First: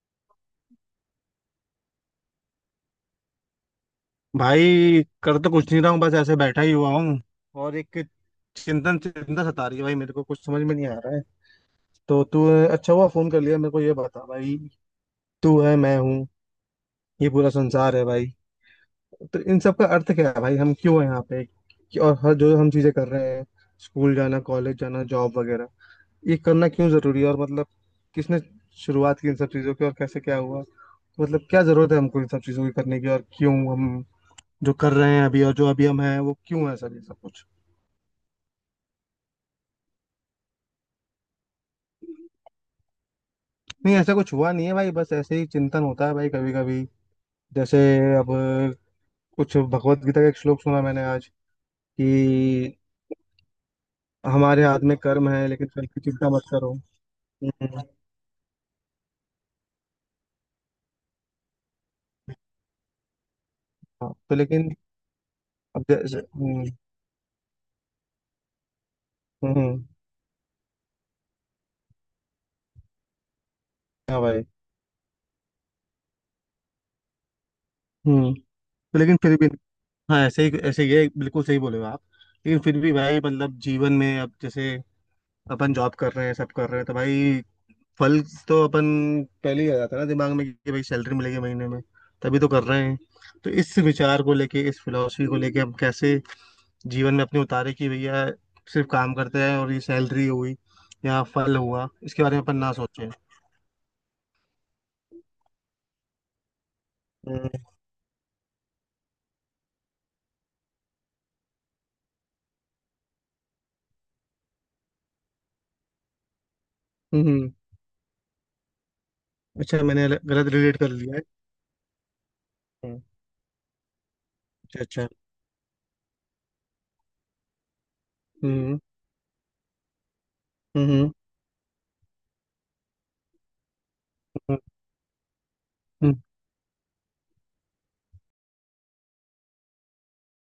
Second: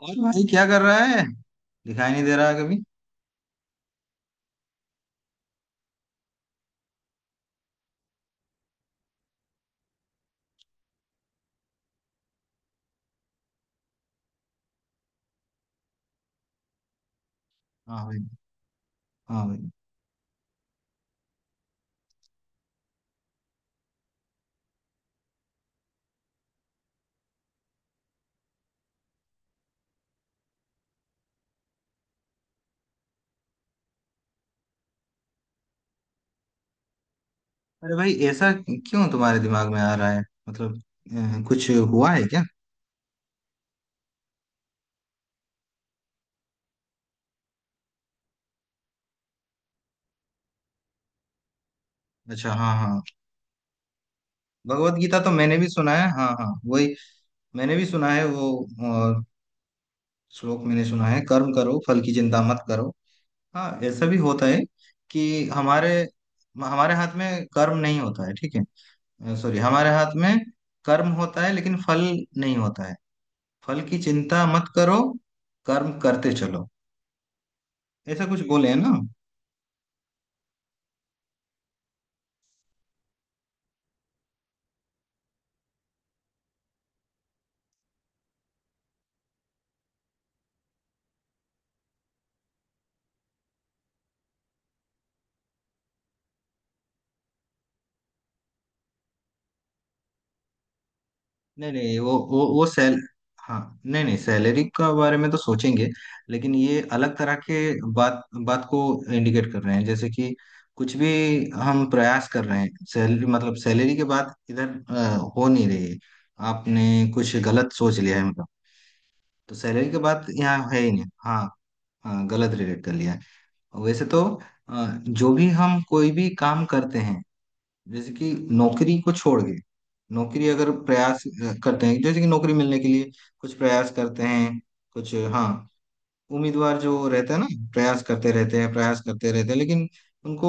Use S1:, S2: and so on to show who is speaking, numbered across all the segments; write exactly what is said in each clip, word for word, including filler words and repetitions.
S1: और भाई क्या कर रहा है। दिखाई नहीं दे रहा है कभी।
S2: भाई कर तो कुछ नहीं रहा हूँ, बस ऐसे बैठा ही हुआ हूँ। और एक चिंतन चिंता सता रही है भाई, मेरे को कुछ समझ में नहीं आ रहा है। तो तू अच्छा हुआ फोन कर लिया, मेरे को ये बता भाई। तू है, मैं हूँ, ये पूरा संसार
S1: हाँ
S2: है
S1: भाई।
S2: भाई, तो
S1: हाँ
S2: इन
S1: भाई।
S2: सब का अर्थ क्या है भाई? हम क्यों है यहाँ पे कि- और हर जो हम चीजें कर रहे हैं, स्कूल जाना, कॉलेज जाना, जॉब वगैरह, ये करना क्यों जरूरी है? और मतलब किसने शुरुआत की इन सब चीजों की और कैसे क्या हुआ? मतलब क्या जरूरत है हमको इन सब चीजों की करने की, और क्यों हम जो कर रहे हैं अभी, और जो अभी हम हैं वो क्यों है सर ये सब कुछ।
S1: अरे भाई ऐसा क्यों तुम्हारे दिमाग में आ रहा है? मतलब अ, कुछ हुआ है क्या?
S2: नहीं, ऐसा कुछ हुआ नहीं है भाई, बस ऐसे ही चिंतन होता है भाई कभी कभी। जैसे अब, कुछ भगवत गीता का एक श्लोक सुना मैंने आज,
S1: अच्छा, हाँ
S2: कि
S1: हाँ।
S2: हमारे हाथ
S1: भगवत
S2: में
S1: गीता
S2: कर्म
S1: तो
S2: है
S1: मैंने
S2: लेकिन
S1: भी
S2: फल
S1: सुना
S2: की
S1: है, हाँ
S2: चिंता मत
S1: हाँ
S2: करो।
S1: वही। मैंने
S2: हम्म।
S1: भी सुना है वो। और श्लोक मैंने सुना है, कर्म करो फल की चिंता मत करो। हाँ ऐसा
S2: हाँ,
S1: भी
S2: तो
S1: होता है
S2: लेकिन
S1: कि
S2: अब
S1: हमारे
S2: जैसे हम्म।
S1: हमारे हाथ में कर्म नहीं होता है, ठीक है। सॉरी,
S2: हम्म,
S1: हमारे हाथ में कर्म होता है लेकिन फल नहीं होता है। फल की
S2: हाँ भाई।
S1: चिंता मत करो, कर्म करते चलो। ऐसा
S2: हम्म।
S1: कुछ बोले है ना।
S2: तो लेकिन फिर भी, हाँ ऐसे ही ऐसे ही है, बिल्कुल सही बोले हो आप। लेकिन फिर भी भाई, मतलब जीवन में अब जैसे अपन जॉब कर रहे हैं, सब कर रहे हैं, तो भाई फल तो अपन पहले ही आ जाता है ना दिमाग में कि भाई सैलरी मिलेगी महीने में, तभी तो कर रहे हैं। तो इस विचार को लेके, इस फिलॉसफी को लेके, हम कैसे जीवन में अपने उतारे कि भैया सिर्फ काम करते हैं, और ये सैलरी हुई या फल
S1: नहीं
S2: हुआ
S1: नहीं वो
S2: इसके बारे में
S1: वो
S2: अपन
S1: वो
S2: ना
S1: सैल।
S2: सोचें।
S1: हाँ। नहीं नहीं, सैलरी का बारे में तो सोचेंगे, लेकिन ये अलग तरह के
S2: हम्म।
S1: बात बात को इंडिकेट कर रहे हैं। जैसे कि कुछ भी हम प्रयास कर रहे हैं, सैलरी मतलब सैलरी के बाद इधर अ, हो नहीं रही है, आपने कुछ
S2: हम्म,
S1: गलत सोच लिया है मतलब। तो
S2: अच्छा
S1: सैलरी के
S2: मैंने गलत
S1: बाद
S2: गलत
S1: यहाँ
S2: रिलेट
S1: है ही
S2: कर
S1: नहीं,
S2: लिया है।
S1: हाँ। हाँ, गलत रिलेट कर
S2: हम्म,
S1: लिया है। वैसे तो
S2: अच्छा
S1: अ,
S2: अच्छा।
S1: जो भी हम कोई भी काम करते हैं, जैसे कि
S2: हम्म।
S1: नौकरी को छोड़ के, नौकरी अगर
S2: हम्म।
S1: प्रयास अ, करते हैं, जैसे कि नौकरी मिलने के लिए कुछ प्रयास करते
S2: हम्म,
S1: हैं, कुछ हाँ,
S2: हम्म,
S1: उम्मीदवार जो रहता है ना, प्रयास करते रहते हैं प्रयास करते रहते हैं, लेकिन उनको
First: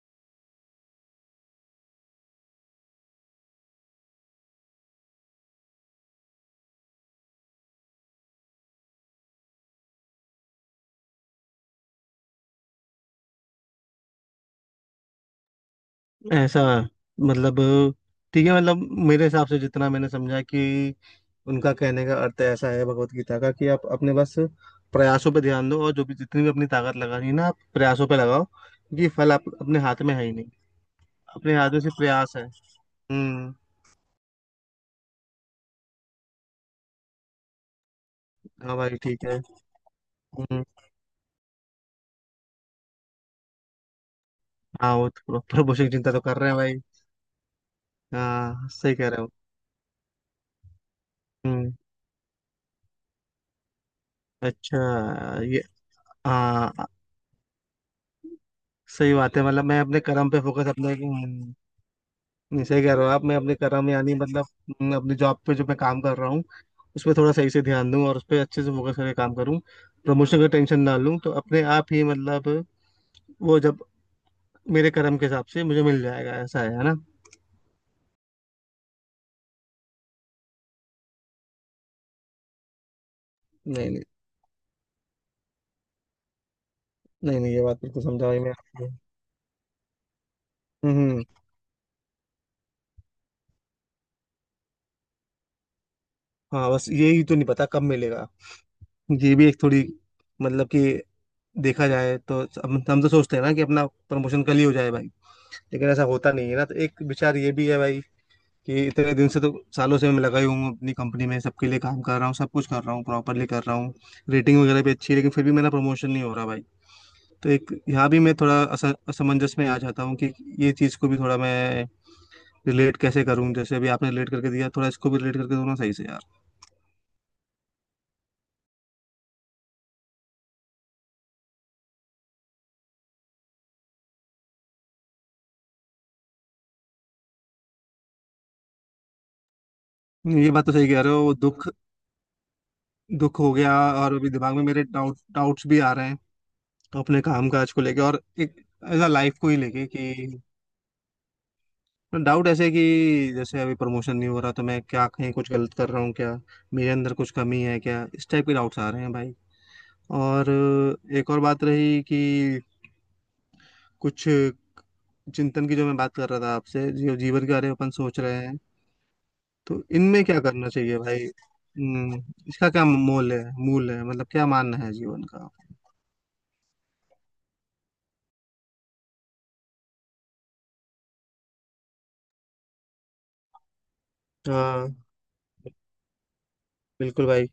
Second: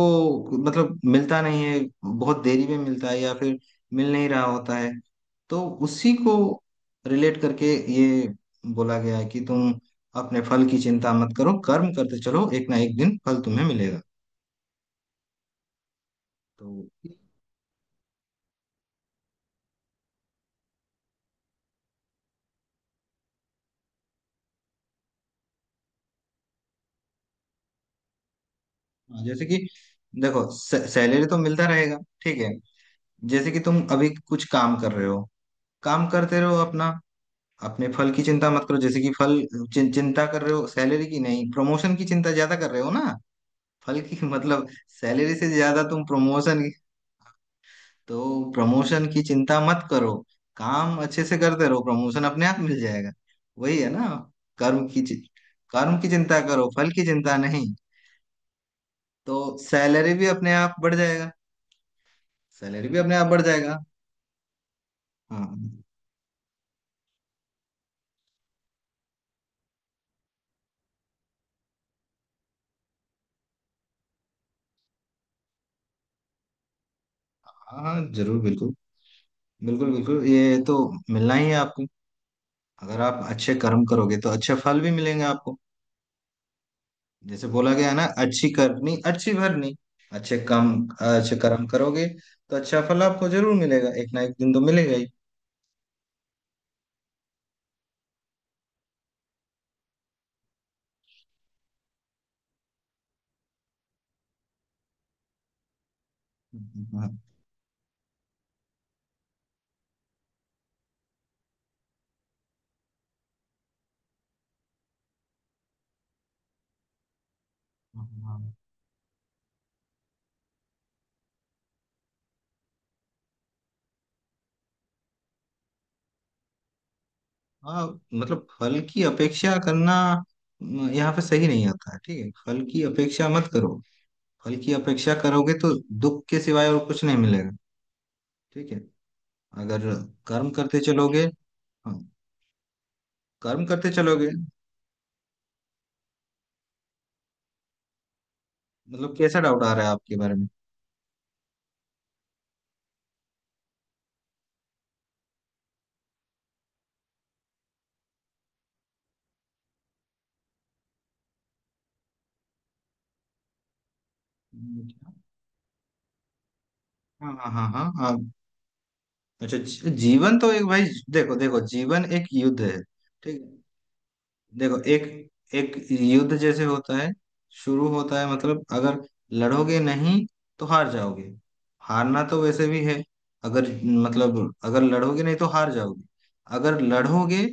S1: मतलब मिलता नहीं है, बहुत देरी में मिलता है या फिर मिल नहीं रहा होता है। तो उसी को रिलेट करके ये बोला गया है कि तुम अपने फल की चिंता मत करो, कर्म करते चलो, एक ना एक दिन फल तुम्हें मिलेगा।
S2: ऐसा।
S1: तो
S2: मतलब ठीक है, मतलब मेरे हिसाब से जितना मैंने समझा कि उनका कहने का अर्थ ऐसा है भगवत गीता का कि आप अपने बस प्रयासों पे ध्यान दो, और जो भी जितनी भी अपनी ताकत लगा रही है ना आप प्रयासों पे लगाओ, क्योंकि
S1: हाँ,
S2: फल
S1: जैसे
S2: आप
S1: कि
S2: अपने हाथ में है ही
S1: देखो
S2: नहीं।
S1: सैलरी तो
S2: अपने
S1: मिलता
S2: हाथ में सिर्फ
S1: रहेगा,
S2: प्रयास
S1: ठीक
S2: है।
S1: है। जैसे
S2: हम्म।
S1: कि तुम अभी कुछ काम कर रहे हो, काम करते रहो अपना, अपने फल की चिंता मत
S2: हाँ
S1: करो।
S2: भाई
S1: जैसे कि
S2: ठीक
S1: फल
S2: है।
S1: चिं, चिंता कर रहे
S2: हम्म।
S1: हो सैलरी की, नहीं प्रमोशन की चिंता ज्यादा कर रहे हो ना, फल की मतलब
S2: हाँ वो
S1: सैलरी
S2: तो
S1: से
S2: प्रभु
S1: ज्यादा
S2: भविष्य की
S1: तुम
S2: चिंता तो कर रहे हैं
S1: प्रमोशन की,
S2: भाई।
S1: तो
S2: हाँ सही
S1: प्रमोशन
S2: कह
S1: की
S2: रहे हो।
S1: चिंता मत करो, काम अच्छे से करते
S2: हम्म।
S1: रहो प्रमोशन अपने आप मिल जाएगा। वही है ना। कर्म की चि-
S2: अच्छा ये।
S1: कर्म की चिंता करो,
S2: हाँ
S1: फल की चिंता नहीं,
S2: सही
S1: तो
S2: बात है, मतलब मैं अपने
S1: सैलरी भी
S2: कर्म पे
S1: अपने
S2: फोकस
S1: आप
S2: अपने
S1: बढ़ जाएगा।
S2: हम्म। नहीं, सही
S1: सैलरी
S2: कह
S1: भी
S2: रहे हो
S1: अपने
S2: आप,
S1: आप
S2: मैं
S1: बढ़
S2: अपने
S1: जाएगा।
S2: कर्म यानी मतलब हम्म, अपनी जॉब पे जो मैं
S1: हाँ
S2: काम कर रहा हूँ उस पर थोड़ा सही से ध्यान दूँ, और उस पर अच्छे से फोकस करके काम करूँ, प्रमोशन का टेंशन ना लूँ, तो अपने आप ही मतलब वो जब मेरे कर्म के हिसाब से मुझे मिल जाएगा, ऐसा है है ना।
S1: हाँ, हाँ, जरूर बिल्कुल, बिल्कुल बिल्कुल। ये तो मिलना ही है आपको, अगर आप अच्छे कर्म
S2: नहीं नहीं,
S1: करोगे तो अच्छे फल भी मिलेंगे आपको।
S2: नहीं
S1: जैसे
S2: नहीं, ये
S1: बोला
S2: बात
S1: गया है ना,
S2: बिल्कुल समझाई
S1: अच्छी
S2: मैं आपको।
S1: करनी अच्छी भरनी, अच्छे काम,
S2: हम्म।
S1: अच्छे कर्म करोगे तो अच्छा फल आपको जरूर मिलेगा, एक ना एक दिन तो मिलेगा ही।
S2: हाँ बस यही तो नहीं पता कब मिलेगा। ये भी एक थोड़ी, मतलब कि देखा जाए तो हम हम तो सोचते हैं ना कि अपना प्रमोशन कल ही हो जाए भाई, लेकिन ऐसा होता नहीं है ना। तो एक
S1: हाँ
S2: विचार ये भी है भाई कि इतने दिन से, तो सालों से मैं लगाई हूँ अपनी कंपनी में, सबके लिए काम कर रहा हूँ, सब कुछ कर रहा हूँ, प्रॉपरली कर रहा हूँ, रेटिंग वगैरह भी अच्छी है, लेकिन फिर भी मेरा प्रमोशन नहीं हो रहा भाई। तो एक यहाँ भी मैं
S1: हाँ,
S2: थोड़ा अस, असमंजस में आ जाता हूँ कि ये चीज़ को भी थोड़ा मैं रिलेट कैसे करूँ? जैसे अभी आपने रिलेट करके दिया, थोड़ा इसको भी रिलेट करके दो ना सही से यार।
S1: हाँ, मतलब फल की अपेक्षा करना म, यहाँ पे सही नहीं आता है, ठीक है फल की अपेक्षा मत करो। फल की अपेक्षा करोगे तो दुख के सिवाय और कुछ नहीं मिलेगा, ठीक है। अगर
S2: ये
S1: कर्म
S2: बात तो
S1: करते
S2: सही कह रहे
S1: चलोगे,
S2: हो, दुख
S1: हाँ
S2: दुख हो
S1: कर्म
S2: गया।
S1: करते
S2: और
S1: चलोगे।
S2: अभी दिमाग में मेरे डाउट डाउट्स भी आ रहे हैं अपने काम काज को लेके, और एक एज
S1: मतलब
S2: लाइफ
S1: कैसा
S2: को ही
S1: डाउट आ रहा
S2: लेके,
S1: है आपके
S2: कि
S1: बारे में?
S2: डाउट ऐसे कि जैसे अभी प्रमोशन नहीं हो रहा तो मैं क्या कहीं कुछ गलत कर रहा हूँ क्या? मेरे अंदर कुछ कमी है क्या? इस टाइप के डाउट्स आ रहे हैं भाई। और अ, एक और बात रही कि कुछ चिंतन की जो मैं बात कर रहा था आपसे, जो
S1: हाँ
S2: जीवन
S1: हाँ
S2: के
S1: हाँ
S2: बारे में अपन
S1: हाँ हाँ,
S2: सोच रहे हैं,
S1: अच्छा
S2: तो
S1: जी-
S2: इनमें
S1: जीवन
S2: क्या
S1: तो एक
S2: करना
S1: भाई,
S2: चाहिए भाई?
S1: देखो देखो जीवन
S2: हम्म,
S1: एक युद्ध
S2: इसका
S1: है,
S2: क्या मोल
S1: ठीक
S2: है
S1: है।
S2: मूल है, मतलब क्या मानना
S1: देखो
S2: है
S1: एक
S2: जीवन का?
S1: एक युद्ध जैसे होता है, शुरू होता है, मतलब अगर लड़ोगे नहीं तो हार जाओगे। हारना तो वैसे भी है, अगर मतलब अगर
S2: हाँ
S1: लड़ोगे नहीं तो हार जाओगे, अगर
S2: बिल्कुल
S1: लड़ोगे
S2: भाई।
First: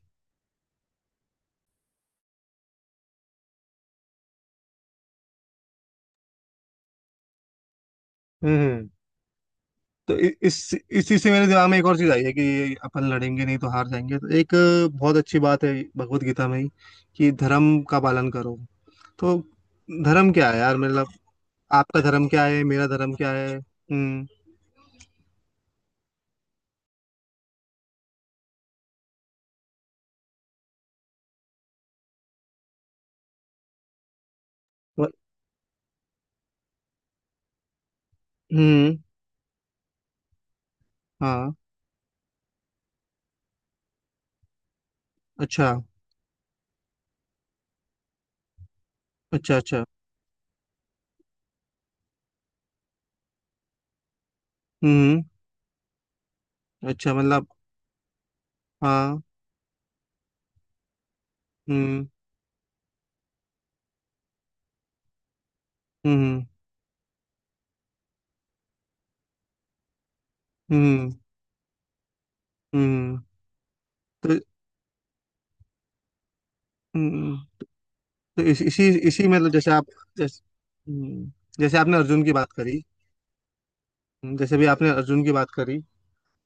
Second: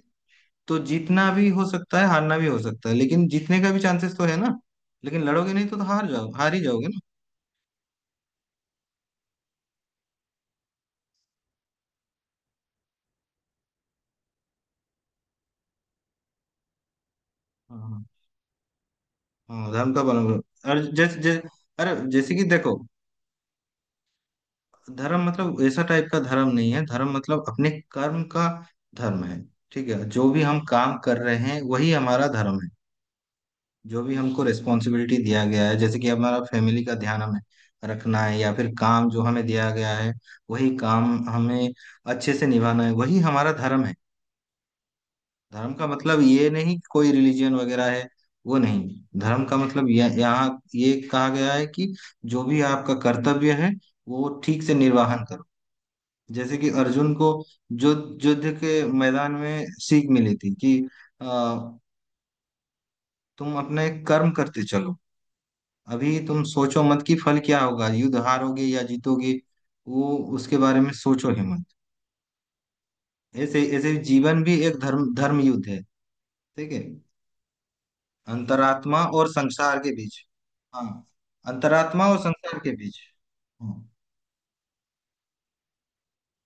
S1: तो जीतना भी हो सकता है हारना भी हो सकता है, लेकिन जीतने का भी चांसेस तो है ना। लेकिन लड़ोगे नहीं तो, तो हार जाओ, हार ही जाओगे ना।
S2: हम्म। तो इ- इस इसी से मेरे दिमाग में एक और चीज आई है कि अपन लड़ेंगे नहीं तो हार जाएंगे। तो एक बहुत अच्छी बात है भगवत गीता में ही, कि धर्म का
S1: हाँ।
S2: पालन करो। तो
S1: हाँ धर्म का पालन
S2: धर्म क्या है
S1: करो
S2: यार,
S1: और
S2: मतलब
S1: जैसे जै, अरे
S2: आपका धर्म
S1: जैसे कि
S2: क्या है,
S1: देखो,
S2: मेरा धर्म क्या है? हम्म।
S1: धर्म मतलब ऐसा टाइप का धर्म नहीं है, धर्म मतलब अपने कर्म का धर्म है, ठीक है। जो भी हम काम कर रहे हैं वही हमारा धर्म है। जो भी हमको
S2: व-
S1: रिस्पॉन्सिबिलिटी दिया गया है, जैसे कि हमारा फैमिली का ध्यान हमें रखना है, या फिर
S2: हम्म।
S1: काम जो हमें दिया गया है वही काम
S2: हाँ
S1: हमें अच्छे से निभाना है, वही हमारा धर्म है।
S2: अच्छा
S1: धर्म का मतलब ये नहीं कि कोई रिलीजन वगैरह है, वो नहीं। धर्म का
S2: अच्छा। अच्छा।
S1: मतलब यह, यहाँ ये कहा गया है कि जो भी आपका कर्तव्य है वो ठीक से
S2: हम्म।
S1: निर्वाहन करो। जैसे कि अर्जुन
S2: अच्छा
S1: को
S2: मतलब
S1: जो युद्ध के
S2: हाँ।
S1: मैदान में सीख मिली थी कि अ,
S2: हम्म।
S1: तुम अपने कर्म करते चलो, अभी तुम
S2: हम्म।
S1: सोचो मत कि फल क्या होगा, युद्ध हारोगे या जीतोगे, वो उसके बारे में
S2: हम्म।
S1: सोचो ही मत।
S2: हम्म।
S1: ऐसे ऐसे
S2: तो
S1: जीवन भी एक धर्म धर्म युद्ध है, ठीक है,
S2: हम्म। तो इस, इसी
S1: अंतरात्मा
S2: इसी
S1: और
S2: मतलब जैसे
S1: संसार
S2: आप,
S1: के बीच।
S2: जैसे
S1: हाँ,
S2: हम्म। जैसे आपने
S1: अंतरात्मा और
S2: अर्जुन की बात
S1: संसार के
S2: करी।
S1: बीच। हाँ
S2: जैसे भी आपने अर्जुन की बात करी,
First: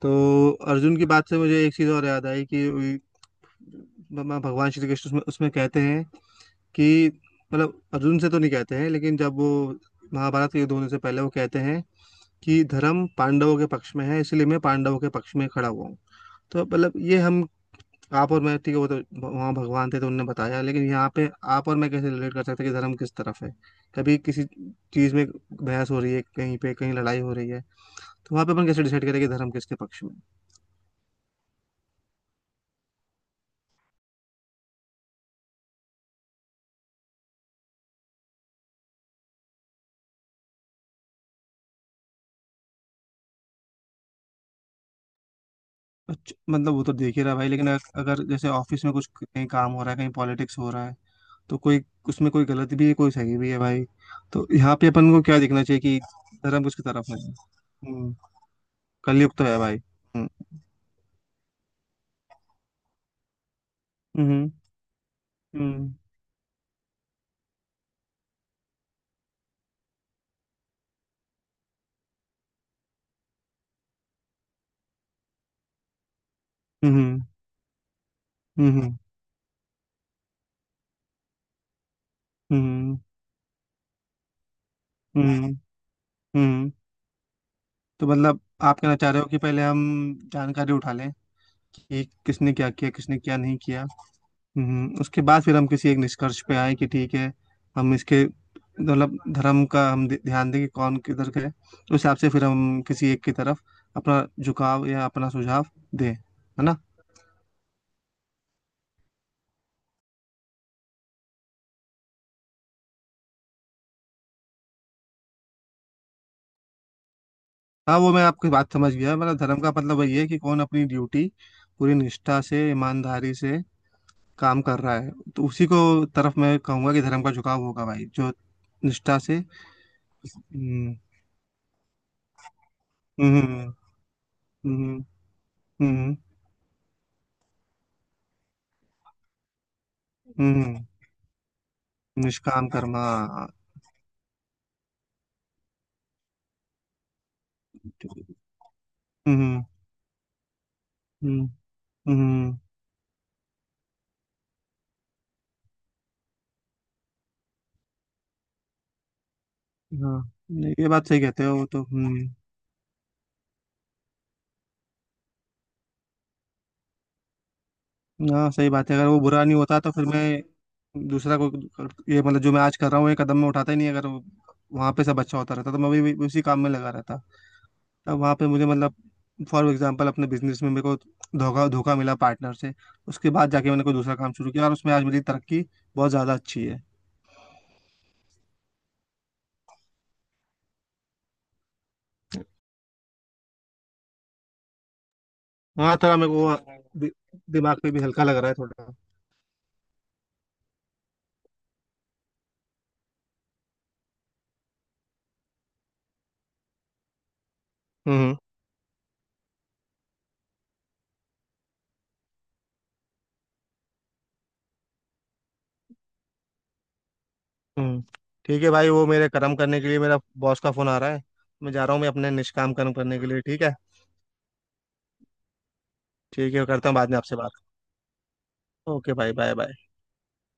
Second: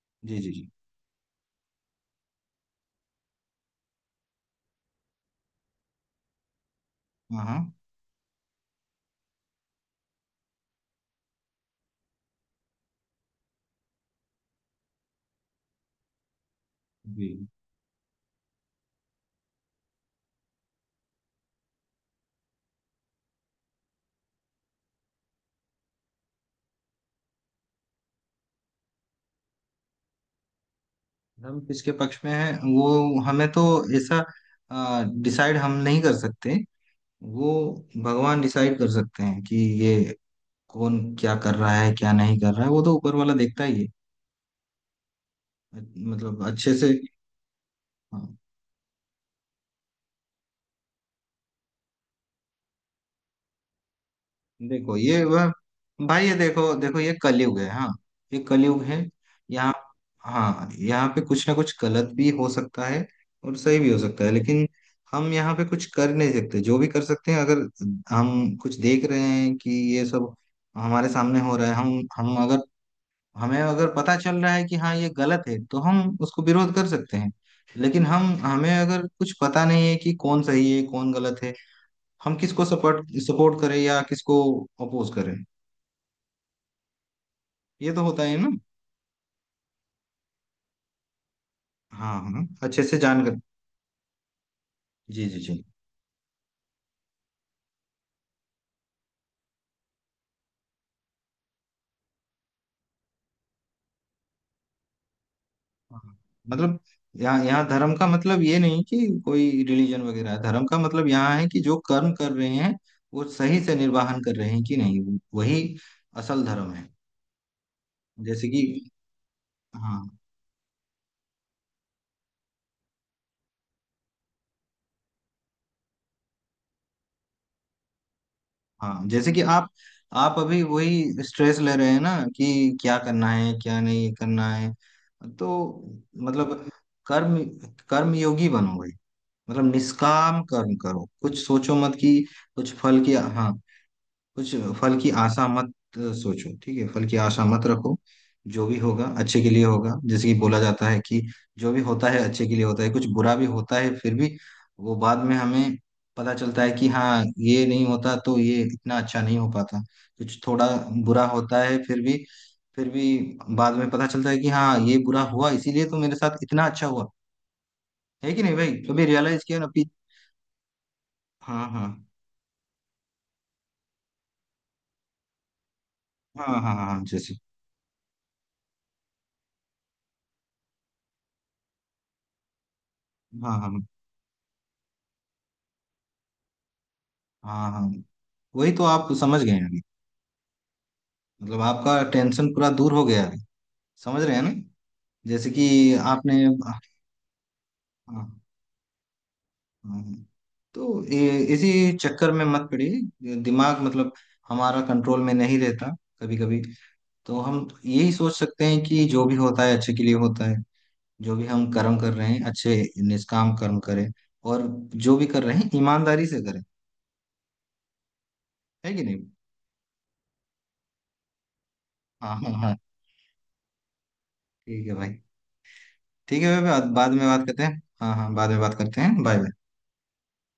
S2: तो
S1: जी जी जी।
S2: अर्जुन की बात से मुझे एक चीज और याद आई कि भगवान भगवान श्री कृष्ण उसमें, उसमें कहते हैं कि
S1: हाँ हाँ।
S2: मतलब अर्जुन से तो नहीं कहते हैं, लेकिन जब वो महाभारत के युद्ध होने से पहले वो कहते हैं कि धर्म पांडवों के पक्ष में है, इसलिए मैं पांडवों के पक्ष में खड़ा हुआ हूँ। तो मतलब ये
S1: जी।
S2: हम, आप और मैं, ठीक है वो तो वहाँ भगवान थे तो उनने बताया, लेकिन यहाँ पे आप और मैं कैसे रिलेट कर सकते हैं कि धर्म किस तरफ है? कभी किसी चीज में बहस हो रही है कहीं पे, कहीं लड़ाई हो रही है, तो वहाँ पे अपन कैसे डिसाइड करें कि धर्म किसके पक्ष में है?
S1: हम किसके पक्ष में हैं वो हमें तो ऐसा डिसाइड हम नहीं कर सकते, वो भगवान डिसाइड कर सकते हैं कि ये कौन क्या कर रहा है क्या नहीं कर रहा है, वो तो ऊपर वाला देखता ही है।
S2: अच्छा,
S1: मतलब
S2: मतलब
S1: अच्छे
S2: वो
S1: से,
S2: तो देख ही रहा है भाई, लेकिन अगर अगर
S1: हाँ।
S2: जैसे ऑफिस में कुछ कहीं काम हो रहा है, कहीं पॉलिटिक्स हो रहा है, तो कोई उसमें कोई गलत भी है कोई सही भी है भाई, तो यहाँ पे
S1: देखो
S2: अपन को
S1: ये
S2: क्या
S1: वह
S2: देखना चाहिए कि
S1: भाई, ये
S2: धर्म
S1: देखो
S2: किसकी
S1: देखो
S2: तरफ
S1: ये
S2: है?
S1: कलयुग है, हाँ
S2: हम्म।
S1: ये कलयुग है।
S2: कलयुग तो है
S1: यहाँ
S2: भाई। हम्म।
S1: हाँ, यहाँ पे कुछ ना कुछ गलत भी हो सकता है और सही भी हो सकता है,
S2: हम्म।
S1: लेकिन हम यहाँ पे कुछ
S2: हम्म।
S1: कर नहीं सकते। जो भी कर सकते हैं, अगर हम कुछ देख रहे हैं कि ये सब हमारे सामने हो रहा है, हम हम अगर, हमें अगर पता चल रहा है कि हाँ ये गलत है तो हम उसको विरोध कर सकते
S2: हम्म।
S1: हैं। लेकिन हम हमें
S2: हम्म।
S1: अगर कुछ पता नहीं है कि कौन सही है कौन गलत है, हम किसको
S2: हम्म।
S1: सपोर्ट सपोर्ट करें या किसको अपोज करें।
S2: हम्म, हम्म। हम्म।
S1: ये तो
S2: तो
S1: होता है
S2: मतलब
S1: ना।
S2: आप कहना चाह रहे हो कि पहले हम जानकारी उठा लें कि
S1: हाँ हाँ,
S2: किसने क्या
S1: अच्छे
S2: किया,
S1: से
S2: किसने
S1: जान
S2: क्या
S1: कर।
S2: नहीं किया। हम्म, उसके
S1: जी जी
S2: बाद
S1: जी।
S2: फिर हम किसी एक निष्कर्ष पे आए कि ठीक है, हम इसके मतलब धर्म का हम ध- ध्यान दें कि कौन किधर का है। उस हिसाब से फिर हम किसी एक की तरफ अपना झुकाव या अपना सुझाव दें,
S1: हाँ।
S2: है ना?
S1: मतलब यहाँ यहाँ धर्म का मतलब ये नहीं कि कोई रिलीजन वगैरह है, धर्म का मतलब यहाँ है कि जो कर्म कर रहे हैं वो सही से निर्वाहन कर रहे हैं कि नहीं, वही असल धर्म है।
S2: हाँ, वो मैं
S1: जैसे
S2: आपकी
S1: कि
S2: बात समझ गया, मतलब धर्म का मतलब
S1: हाँ
S2: वही है कि कौन अपनी ड्यूटी पूरी निष्ठा से, ईमानदारी से काम कर रहा है, तो उसी को तरफ मैं कहूंगा कि धर्म का झुकाव होगा भाई, जो
S1: हाँ,
S2: निष्ठा
S1: जैसे कि
S2: से।
S1: आप आप अभी
S2: हम्म।
S1: वही स्ट्रेस ले रहे हैं ना कि क्या करना
S2: हम्म।
S1: है
S2: हम्म।
S1: क्या नहीं करना है।
S2: हम्म।
S1: तो
S2: हम्म।
S1: मतलब कर्म कर्म योगी बनो भाई, मतलब निष्काम कर्म
S2: हम्म,
S1: करो, कुछ सोचो मत कि
S2: निष्काम
S1: कुछ फल
S2: कर्मा।
S1: की, हाँ कुछ फल की आशा मत अ, सोचो, ठीक है फल की आशा मत रखो। जो भी होगा अच्छे के
S2: हम्म।
S1: लिए होगा, जैसे कि बोला जाता है कि
S2: हम्म।
S1: जो भी होता है अच्छे के
S2: हम्म।
S1: लिए होता है, कुछ बुरा भी होता है फिर भी वो बाद में हमें पता चलता है कि हाँ ये नहीं होता तो ये इतना अच्छा नहीं हो पाता।
S2: हाँ।
S1: कुछ थोड़ा
S2: नहीं, ये बात सही
S1: बुरा
S2: कहते हो
S1: होता
S2: वो
S1: है,
S2: तो।
S1: फिर भी
S2: हम्म।
S1: फिर भी बाद में पता चलता है कि हाँ ये बुरा हुआ इसीलिए तो मेरे साथ इतना अच्छा हुआ। है कि
S2: हाँ
S1: नहीं
S2: सही
S1: भाई,
S2: बात है,
S1: कभी
S2: अगर वो बुरा
S1: रियलाइज
S2: नहीं
S1: किया ना
S2: होता
S1: अपनी-
S2: तो फिर मैं दूसरा को,
S1: हाँ हाँ
S2: ये मतलब जो मैं आज कर रहा हूँ ये कदम मैं उठाता ही नहीं, अगर वो- वहाँ पे सब अच्छा होता रहता तो मैं भी भी उसी
S1: हाँ
S2: काम में
S1: हाँ हाँ,
S2: लगा
S1: हाँ,
S2: रहता।
S1: जैसे
S2: तब वहाँ पे मुझे मतलब, फॉर एग्जांपल अपने बिजनेस में मेरे को धोखा धोखा मिला पार्टनर से, उसके बाद
S1: हाँ
S2: जाके
S1: हाँ
S2: मैंने कोई दूसरा काम शुरू किया और उसमें आज मेरी तरक्की बहुत ज़्यादा अच्छी है।
S1: हाँ हाँ वही तो आप समझ गए हैं अभी। मतलब आपका टेंशन पूरा दूर हो गया अभी, समझ रहे हैं ना। जैसे कि
S2: हाँ थोड़ा मेरे
S1: आपने हाँ,
S2: को दि, दिमाग पे भी हल्का
S1: हाँ।
S2: लग रहा है थोड़ा।
S1: हाँ। तो ये- इसी चक्कर में मत पड़िए, दिमाग मतलब हमारा कंट्रोल में नहीं रहता कभी कभी। तो हम यही सोच
S2: हम्म।
S1: सकते हैं कि जो भी होता है अच्छे के लिए होता है। जो भी हम कर्म कर रहे हैं अच्छे, निष्काम कर्म करें, और जो भी कर रहे हैं ईमानदारी से करें।
S2: हम्म। ठीक है भाई,
S1: है कि
S2: वो
S1: नहीं?
S2: मेरे कर्म करने के लिए मेरा बॉस का फोन आ रहा है, मैं जा रहा हूँ मैं अपने
S1: हाँ हाँ
S2: निष्काम
S1: हाँ,
S2: कर्म करने के लिए, ठीक है।
S1: ठीक है भाई, ठीक है
S2: ठीक
S1: भाई,
S2: है
S1: बाद
S2: करता हूँ बाद
S1: बाद
S2: में
S1: में
S2: आपसे
S1: बात
S2: बात।
S1: करते हैं, हाँ हाँ बाद में बात करते
S2: ओके
S1: हैं,
S2: भाई,
S1: बाय
S2: बाय
S1: बाय।
S2: बाय।